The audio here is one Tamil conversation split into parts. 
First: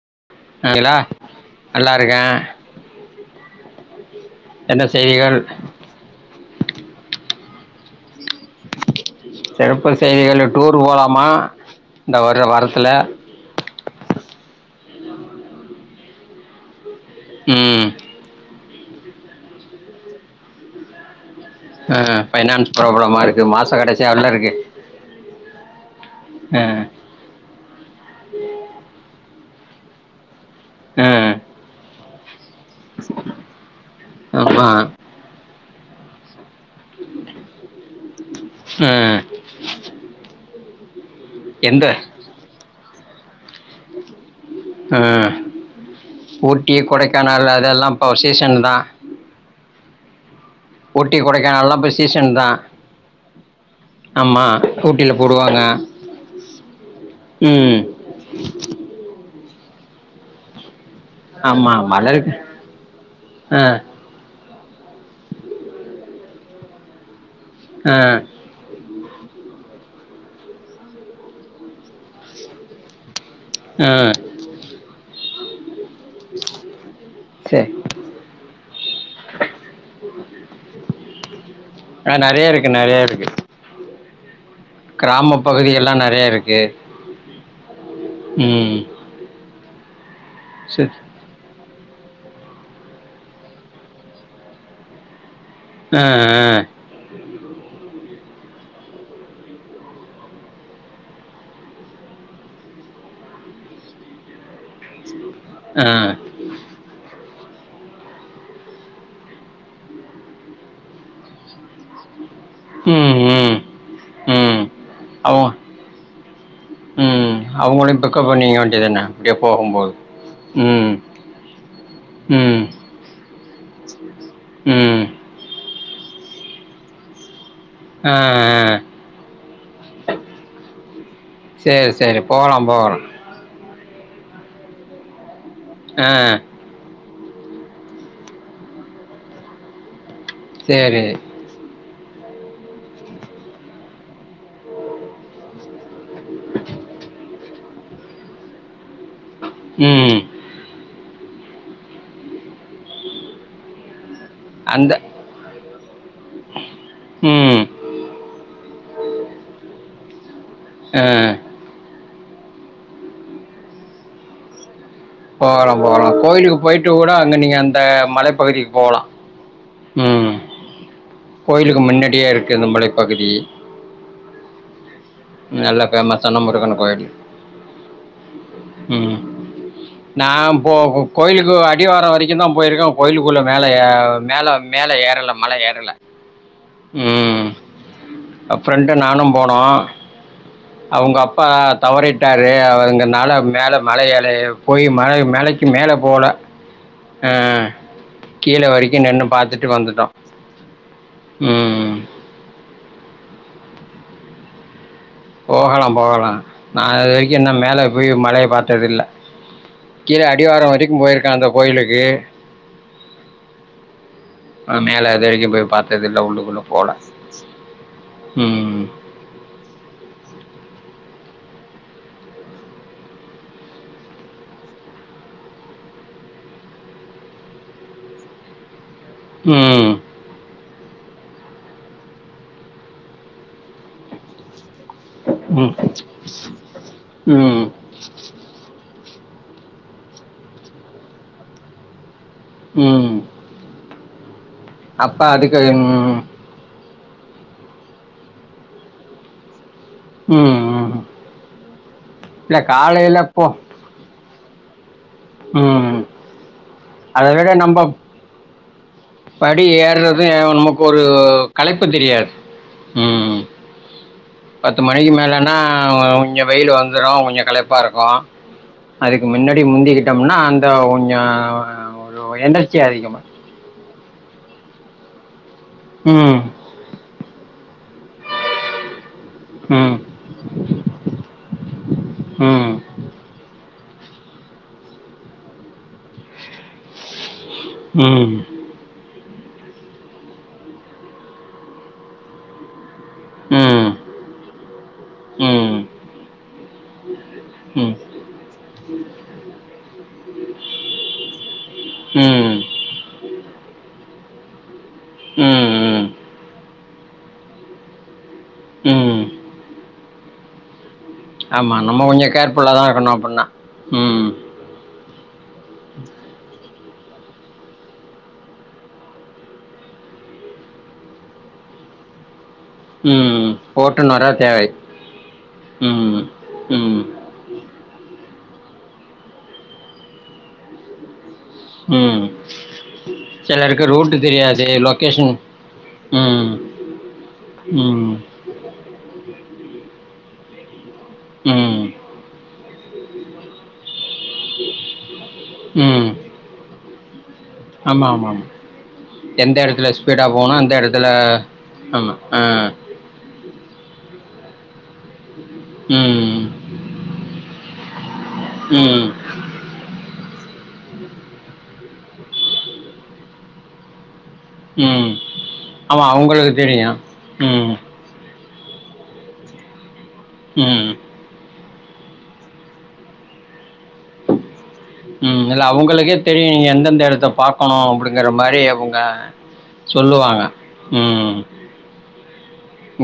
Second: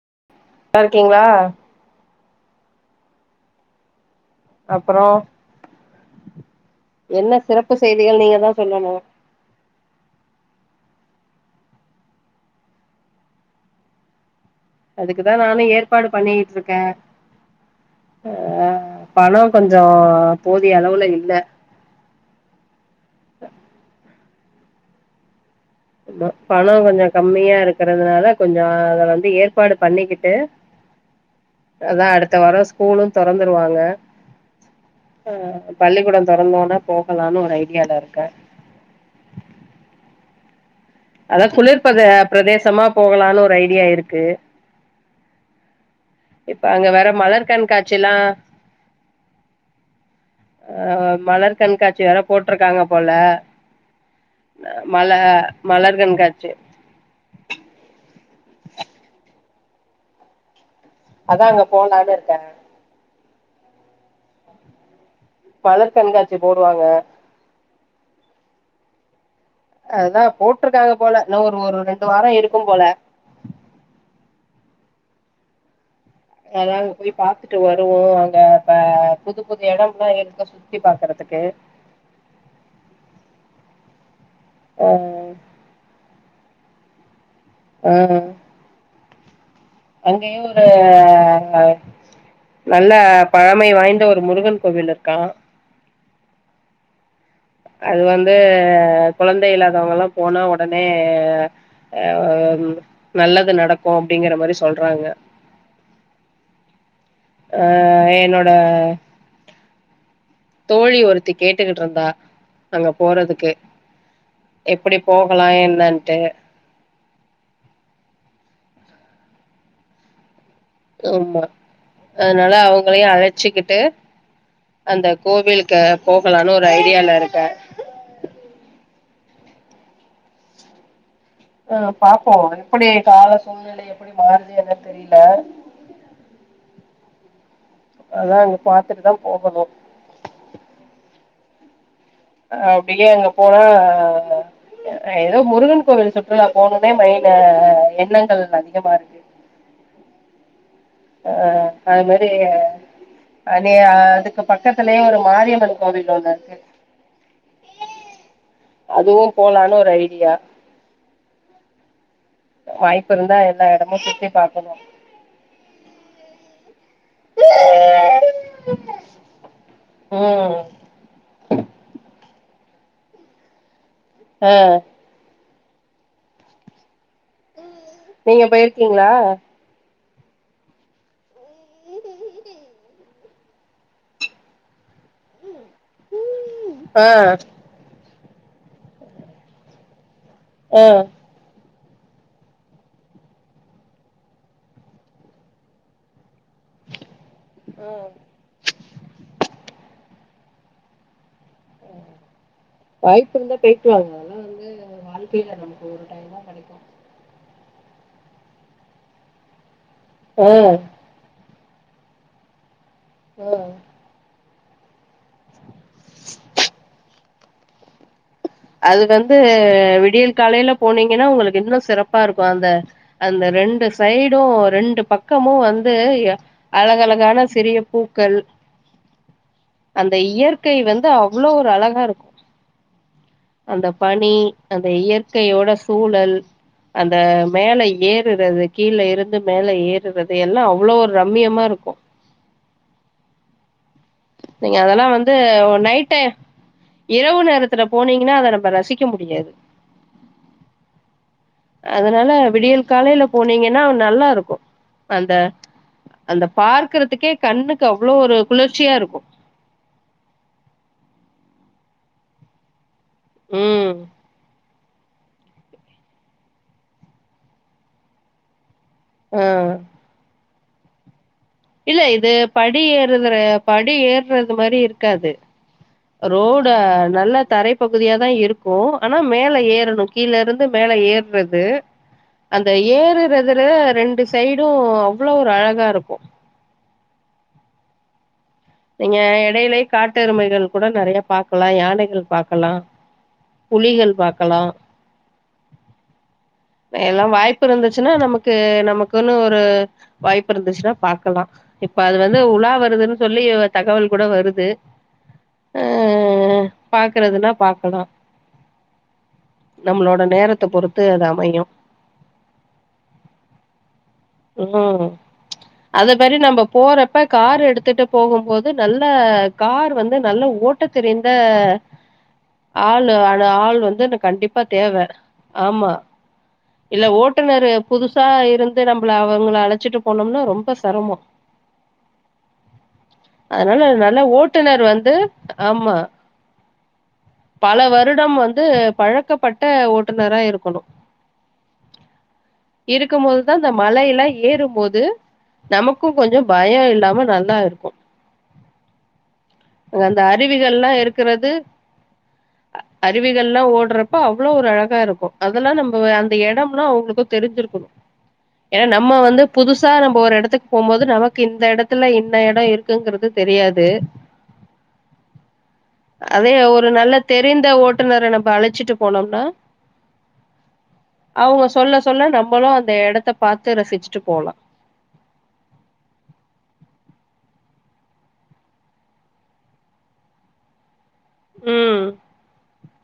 நல்லா நீங்களா இருக்கீங்ளா நல்லா இருக்கேன் என்ன அப்புறோ செய்திகள் என்ன சிறப்பு செய்திகள் நீங்க தா சொல்லணு சிறப்பு செய்திகள் டூர் போலாம் மா இந்த வர்ற வாரத்துல அதுக்குதா நானு ஏற்பாடு பண்ணிட்டு இருக்கே உம் பணம் கொஞ்சோ போதிய அளவுல இல்ல ஆ பைனான்ஸ் ப்ராப்ளமா இருக்கு மாச கடைசியா [unintelligible] இருக் கு ஆமா பணம் கொஞ்ச கம்மியா இருக் கிறதுனால கொஞ்ச அத வந்து ஏற் பாடு பண்ணிக்கிட்டு ஆஹ் அதா அடுத் த்த வார ஸ்கூலும் தொறந்துருவாங்க ஆமாம் பள்ளிக்கூடம் தொறந்தோன்ன போகலான்னு ஒரு ஐடியால இருக்கே ம் அத குளிர் எந்த பிரத-பிரதேசமா போகலான்னு ஒரு ஐடியா இருக்கு ஆ இப்ப ஊட்டி அங்க வேற மலர் கொடைக்கானல் அதெல்லாம் கண்காட்சிலா இப்ப சீசன் தா அஹ் மலர் இப்போ கண்காட்சி வேற சீசன் தான் போட்டிருக்காங்க போல ஆமாம் ஊட்டியில் போடுவாங்க மல-மலர் கண்காட்சி ம் அதான் அங்க போலானுருக்கேன் ஆஹ் மலர் கண்காட்சி போடுவாங்க ஆஹ் அதா போட்ருக்காங்க போல இன்னு ஒரு-ஒரு ரெண்டு வாரம் இருக்கும் போல ஆஹ் அதான் அங்க போய் பாத்துட்டு சரி வருவோ அங்க இப்ப புது புது எடம் எல்லாம் இருக்கு சுத்தி பாக்குறதுக்கு ஆ நிறைய ஆ கிராமப்பகுதியல்லா நெறைய இருக் கே ஆ அங்கே ஒரு சரி. அ நல்ல பழமை வாய்ந்த ஒரு முருகன் கோவில் இருக்கா உஹம் உஹம் அது வந்து கொழந்தை இல்லாதவங்கல்லா போனா உடனே அஹ் நல்லது நடக்கு அப்டிங்கிற மாரி சொல்றாங்க ஆஹ் அஹ் என்னோட தோழி ஒருத்தி கேட்டுகிட்டுடிருந்தா அங்க ம், போறதுக்கு ம், ம். எப்டி போகலா அவங்க என்னான்ட்டு இது என்ன அப்புடியே போகும்போது ம், ஆமா அதனால ம், அவங்களையும் அழைச்சிக்கிட்டு ம். அந்த கோவிலுக் ங்க போகலான்னு ஒரு ஐடியால இருக்கே ஆ ஆ சரி, ஆஹ் சரி. பாப்போம் போகலாம், எப்புடி போகலாம். கால சூழ்நிலை எப்பிடி மாறுது என்னன்னு தெரியல ஆஹ் அதான் அங்க பாத்துட்டுதா போகணும் சரி. அப்டியே அங்க போனா ஏதோ முருகன் கோவில் சுற்றுலா போனதே மைல எண்ணங்கள் அதிகமா இருக்கு உஹம் அஹ் அது மாரி நீ அது இங்க அந்த பக்கத்திலேயே ஒரு மாரியம்மர் தாதி இருக்கு ம். அதுவும் போலான ஒரு ஐ ய்யா உஹம் வாய்ப்பு இருந்தா எல்லா இடமு சுத்தி பாக்கணும் போகலா போகலா கோயிலுக்கு போயிட்டு விட்டு கூட அங்க நீங்க அந்த மலைப்பகுதிக்கு போகலா உஹம் ம் கோயிலுக்கு முன்னாடியே இருக்கு இந்த மலை பகுதி ஆஹ் நல்ல பேமஸ்ஸானாமுருகன் கோயில் நீங்க போய்ர்க்கீங்களா நா போக கோயிலுக்கு அடிவாரம் வரைக்கு தான் போயிருக்கோம் கோயிலுக்குள்ள மேல ஏ மேல மேல ஏ இல்ல மழ ஏறல ஆ ம் அ ஃப்ரெண்டு நானும் போனோம் ஆ அவங்க அப்பா தவறிட்டாரு அவங்கனால மேல மலையல போய் மலை மலைக்கு மேல போல அ [inaudible] கீழ வரைக்கு நின்னு பாத்துட்டு வந்துட்டோம் ம் வாய்ப்பு இருந்தா போயிட்டு வாங்க அதெல்லாம் [inaudible] போகலாம் போகலாம் நான் அதுவரைக்கும் என மேல பேய் மழய பாத்ததில்ல கீழ ஆ அடிவாரம் வரைக்கும் போயிருக்கான் அந்த கோயிலுக்கு உஹ [inaudible] மேல அதுவரைக்கும் போய் பாத் நேத்து டவுன் குள்ள போல ம் அது வந்து விடியல் காலையில போனீங்கன்னா உங்களுக்கு இன்னும் சிறப்பா இருக்கும் அந்த அந்த ரெண்டு சைடும் ரெண்டு பக்கமும் வந்து அழகழகான சிறிய பூக்கள் ம் அந்த இயற் இ்யற்கை வந்து அவ்ளோ ஒரு அழகா இருக்கு அந்த பனி அந்த ம் இயற்கையோட சூழல் அந்த ம் மேல ஏறுறது கீழ இரு வந்து மேல ஏறுறது எல்லாம் அவ்வளவு ஒரு ரம்மியமா இருக்கும் ம் நீங்க அதெல்லாம் அப்போ வந்து அதுக்கு நைட்டு ம் டைம் இரவு நேரத்துல போனீங்கன்னா அதை நம்ம ரசிக்க முடியாது உம் உம் அதனால விடியல் காலையில போனீங்கன்னா நல்லா இருக்கும் அந்த ம் அந்த அதை பாக்கறதுக்கே விட நம்ம கண்ணுக்கு அவ்ளோ ஒரு குளர்ச்சியா இரு படி ஏர்றதும் உமக்கு ஒரு கலைப்பு தெரியாது ம் உம் பத்து மணிக்கு மேலனா கொஞ்ச வெயில் வந்துடும் கொஞ்சம் கலைப்பா இருக்கும் அதுக்கு ஆ மின்னாடி முந்திக்கிட்டோம்னா அந்- த ஒன் ஞ இல்ல இது படி ஏறுது படி ஏறுறது இது மாதிரி இருக்காது ம் ரோட நல்ல தரைப்பகுதியா தா இருக்கு ஆனா மேல ம் ஏறணும் கீழருந்து மேல ஏற்றது அந்த ம் ஏறுறதுற ரெண்டு சைடு அவ்ளோ ஒரு அழகா இருக்கும் உம் ங்க எடையிலே காட்டுருமைகள் கூட நறயா பாக்கலா யானைகள் பாக்கலா புலிகள் பாக்கலம் ம் எல்லா ம் வாய்ப்புருந்துச்சுன்னா நமக்கு நமக்குன்னு ஒரு வாய்ப்புருந்துச்சுன்னா பாக்கலா இப்ப ம் அதுறந்து ம் உலா வருதுன் சொல்லி தகவல் கூட வருது ஹம் ஆ ம் பாக்குறதுன்னா பாக்கலா உம் அம்ளோட நேரத்த பொறுத்து அ ஆமா நம்ம ஒஞ்ச கேர்புல்லாதா இருணும் அப்புன்னா உம் உஹம் அத பரி நம்ப போறப்ப கார் எடுத்துட்டு போகும்போது நல்ல கார் வந்து நல்ல ஓட்ட தெரிந்த ஆள் அட ம் ஆள் வந்துனு ஓட்டுநராக கண்டிப்பா தேவை தேவ ஆமா ம் ம் இல்ல ஓட்டுநரு புதுசா இருந்து நம் நா அவங்கள அழச்சிட்டு போனும்னா ரொம்ப செரம்ம ம் அதனல சிலருக்கு ரூட்டு நல்ல தெரியாது ஓட்டுநர் வந்து லொக்கேஷன் ஆமா ம் பல ம் வருடம் வந்து பழக்கப்பட்ட ஓட்டுநரா இரு [inaudible] உம் இருக்கும்போதுதான் ந்தமழயில் லஏறும்போது நமக்கு கொஞ்ச பயம் இல் நமநால் ஆம்மா ஆம்மா ஆமா எந்த எடத்துல அங்க அந்த ஸ்பீடா போனா அந்த அருவிகள்லா எடத்துல இருக்கிறது அம்மா ஆஹ் ப்பா அவ்ளோ ஒரு அழ தருக்கு அதல்லா நம்பவ அந்த ம் இடம்னா உங்களுக்கு தெரிஞ்சுருக்கணு ஏன் ம் நம்ம வந்து புதுசா நம்ப ஓர எடத்துக் போம்போது நமக்கு இந்த எடத்துல இன்ன இட இருக்குங்குறது தெரியாது ம் ஆமாம் அவங்களுக்கு அதே ஒரு தெரியும் நல்ல தெரிந்த ம் ஓட்டுநர நம் ப்பஅழச்சுட்டு போனோம்னா உஹம் அவுங்க சொல்ல சொல்ல நம்மளு அந்த இடத் த்தபாத் உம் இல்ல அவங்களுக்கே தெரியும் நீங்க எந்தெந்த இடத்த பா [unintelligible] அப்டிங்கற மாரி அவங்க சொல்லுவாங்க உம் ம்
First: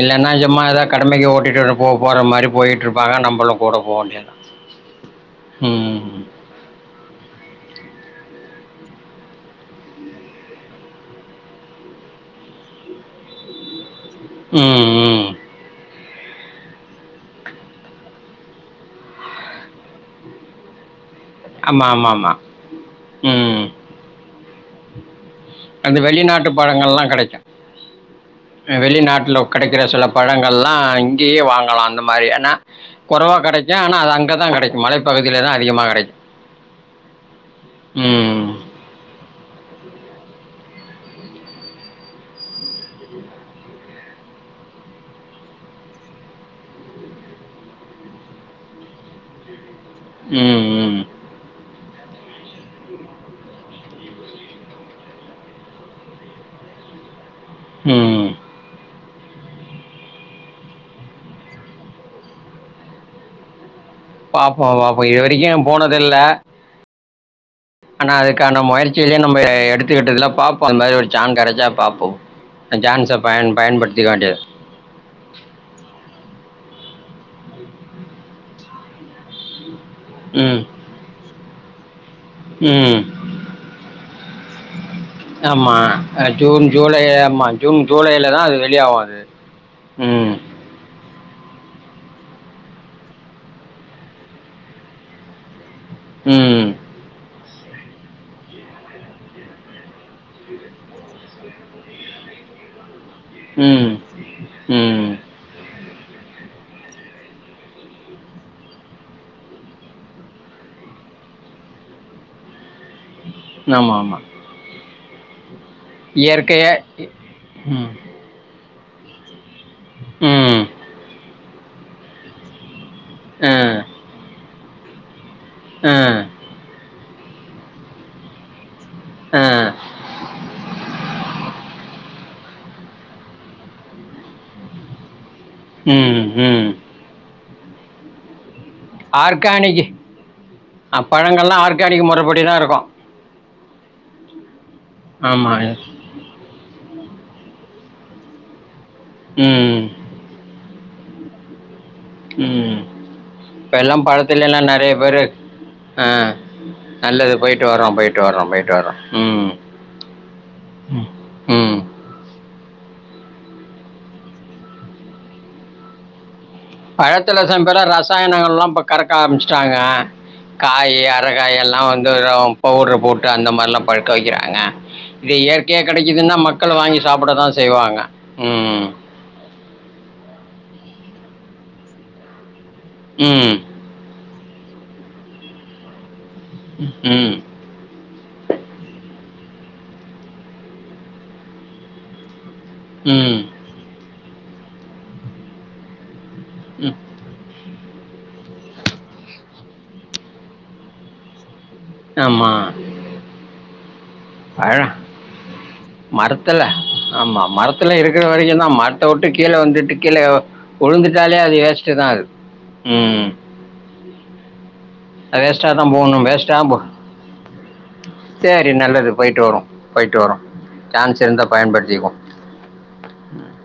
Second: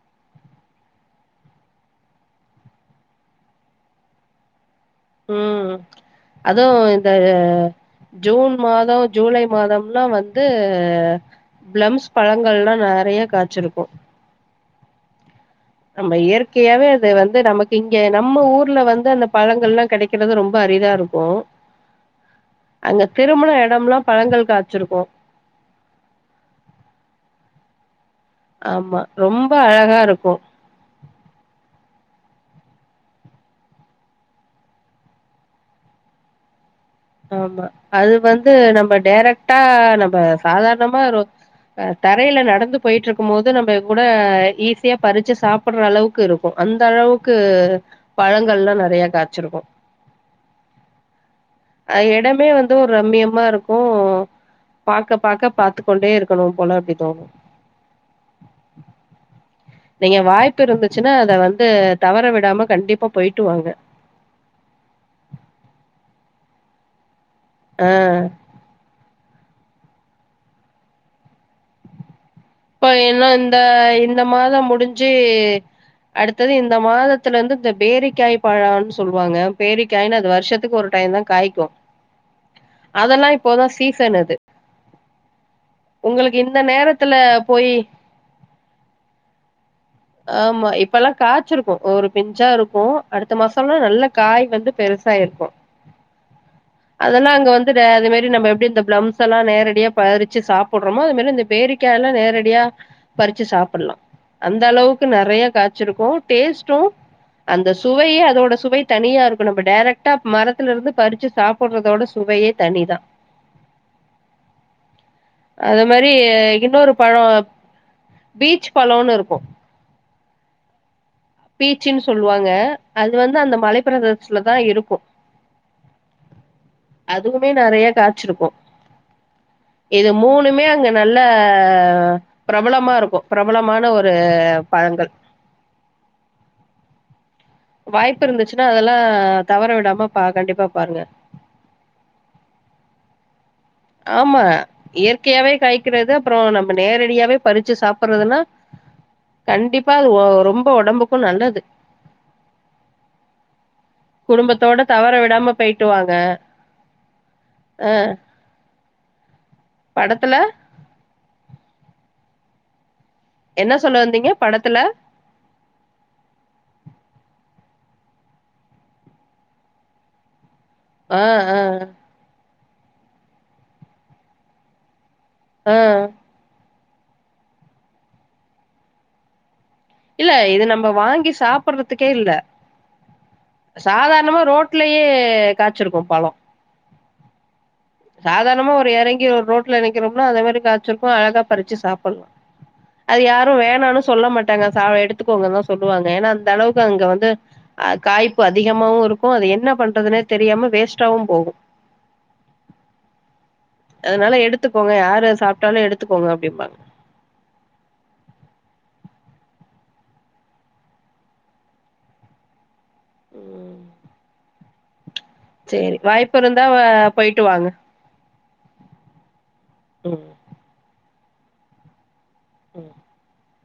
இல்லைன்ன சம்மா ஏதாவ கடமைக்கு ஓட்டிட்டு போ போற மாரி போயிட்ருப்பாங்க நம்மளும் கூட போ வேண்டியது உம் அதுவு இந்த ஜூன் மாதோ ஜூலை மாதம்லா வந்து பிளம்ஸ் பழங்கள்லா நெறைய காய்ச்சிருக்கும் உம் உம் நம்ம இயற்கையாவே அது வந்து நமக்கு இங்க நம்ம ஊர்ல வந்து அந்த பழங்கள்லா கெடைக்கிறது ரொம்ப அரிதா இருக் க்கும் ஆமா, ஆமா, ஆமா. அங்க திரும்புன ம். எடம்லா பழங்கள் காச்சிருக்கோம் அந்த வெளிநாட்டு பழங்கள்ல்லாம் கிடைக்கும் ஆ ஆமா வெளிநாட்ல ரொம்ப கிடைக்கிற அழகா சில இருக்கு பழங்கள்லா இங்கயே வாங்கலான்னு ந்த மாரி ஆனா குறவா கெடைக்கும் ஆனா அது அங்கதான் கெடைக்கும் மலைப்பகுதியில தான் அதிகமா கெடைக்கும் ஆமா அது வந்து நம்ம டைரக்டா நம்ம சாதாரணமா ஒரு ஹ் தரையில நடந்து போயிட்டு இருக்கும் போது நம்ம கூட ஈஸியா பறிச்சு சாப்பிடுற அளவுக்கு இருக்கும் அந்த அளவுக்கு பழங்கள் எல்லாம் நிறைய காய்ச்சிருக்கும் உம் உம் அஹ் இடமே வந்து ஒரு ரம்மியமா இருக்கும் பாக்க பாக்க பாத்து கொண்டே இருக்கணும் போல அப்படி தோணும் உம் நீங்க வாய்ப்பு இருந்துச்சுன்னா அத வந்து தவற விடாம கண்டிப்பா போயிட்டு வாங்க பாப்போ பாப்போ இதுவரைக்கும் போனதுல்ல ஆ ஆனா அதுக்கான முயற்சியிலயு நம்ம எடுத்துக்கிட்டதுல பார்போம் அந்த ஒரு சான் கெடச்சா பாப்போம் இப்ப என்ன இந்த இந்த மாதம் முடிஞ்சு அடுத்தது இந்த மாதத் த்துல இருந்து இந்த பேரிக்காய் பழோன்னு சொல்வாங்க பேரிக் [unintelligible] ம் வருஷத்துக்கு ஒரு டைம் தான் காய்க் க்கு ம் அதெல்லா இப்போதா சீசன் அது ஆமா ஆ உங்களுக்கு இந்த ஜூன் ஜூலை நேரத்துல ஆமா போய் ஜூன் ஜூலைலதா அது வெளியாவு அது ம் ஆமா இப்பெல்லாம் காய்சிருக்கும் ஒரு பிஞ்சா இருக்கும் அடுத்த மாசம்லாம் நல்ல காய் வந்து பெருசாயிருக்கும் ம் அதெல்லா அங்க வந் க்கிற அது மாரி நம்ம எப்டி இந்த பிளம்ஸ் எல்லா நேரடியா பறிச்சு சாப்பிடுறோமோ அது மாரி இந்த பேரிக்கா எல்லா நேரடியா பறிச்சு ம் சாப்பிடலாம் அந்த அளவு க்கு ம் நறிய கா வெச்சியிருக்கோ டேஸ்ட்டும் அந்த சுவையே அதோட சுவை தனியா இருக்கனும் இப்போ டேரக்டா மரத்தல இருந்து பறிச்சு சாப்பிடுறதோட சுவையே தனிதான் நாமமா அது மாரி இன்னொரு பழம் ம் பீச் பழனோம்னு இருக்கும் உம் பிச்சினு சொல்லுவாங்க அது வந்து ஆ அந்த மலைப்பிரதேசல [inaudible] இருக்கும் [inaudible] அதுவுமே நேரிய காய்ச்சியிருக்கும் ஆ இது மூணுமே அங்க நல்லா ஹா.... பிரபலமா இருக்கும் பிரபலமான ஒரு பழங்கள் ம் ம் வாய்ப்பு இருந்துச்சு ஆர்கானிக் ஆ பாருங்க பழங்கள்லாம் ஆர்கானிக் முறைப்படி தான் இருக்கும் ஆமா ஆமா. இயற்கையாவே காய்கறதா அப்புறம் நம்ம நேரடியாவே பறிச்சு சாப்பிடறதுன்னா ம். கண்டிப்பா அது ரொம் ரொம்ப ஒடம்புக்கும் நல்லது உம் இப்ப எல்லாம் படத்திலேலாம் குடும்பத்தோட நிறைய தவற பேரு விடாம போயிட்டு வாங்க ஆஹ் நல்லது போயிட்டு அ வரோம் போயிட்டு வரோம் போயிட்டு வரோம் ம் படத்துல ம். என்ன சொல்ல வந்தீங்க படத்துல பழத்துல சம்பேருல ரசாயனங்கலாம் இப்ப கறக்க ஆரம்பிச்சுட்டாங்க காய் ஆ அரகாய் ஆ எல்லாம் வந்துரும் பவுடர் போட்டு அந்த மாரிலாம் பழுக்க வைக்கிறாங்க இது ஆ இயற்கையாக கிடைக்குதுன்னா மக் மக்கள் வாங்கி சாப்பிட தான் செய்வாங்க ம்ம் இல்ல இது நம்ம வாங்கி சாப்படுறதுக்கே இல்ல ம். சாதாரணமா ரோட்லயே காய்ச்சியிருக்கோம் பழம் ம் சாதாரணமா ஒரு இறங்கி ஒரு ரோட்டுல நிக்கிறோம்னா அதேமாரி காய்ச்சியிருக்கும் அழகா பறிச்சு சாப்பிடலாம் அது ம். யாரும் வேணான்னு சொல்ல மாட்டாங்க சாவே எடுத்துக்கங்க தான் சொல்லுவாங்க ஏன்னா அந்த அந்த அளவுக்கு ம். அங்க வந்து அஹ் காய்ப்பு அதிகமாவும் இருக்கும் அது என்ன பண்றதுன்னே தெரியாம வேஸ்ட்டாவும் போகும் ஆமா அதனால பழோ எடுத்துக்கோங்க யாரு சாப்ட்டாலு எடுத்துக்கோங்க மரத்துல அப்டிம்பாங்க ஆமா மரத்துல இருக்கிற வரைக்கும்தா மர த்த விட்டு கீழே வந்துட்டு கீழே உழுந்துட்டாலே அது வேஸ்ட்தா அது உம் ம் வேஸ்டாதா சேரி போகணு வாய்ப்பு வேஸ்டா இருந்தா ஏன் வ போ போயிட்டு வாங்க சேரி நல்லது போயிட்டு வருவோ போயிட்டு ம் வருவோ சான்ஸ் இருந்தா பயன்படுத்திக்குவோ ம் [inaudible]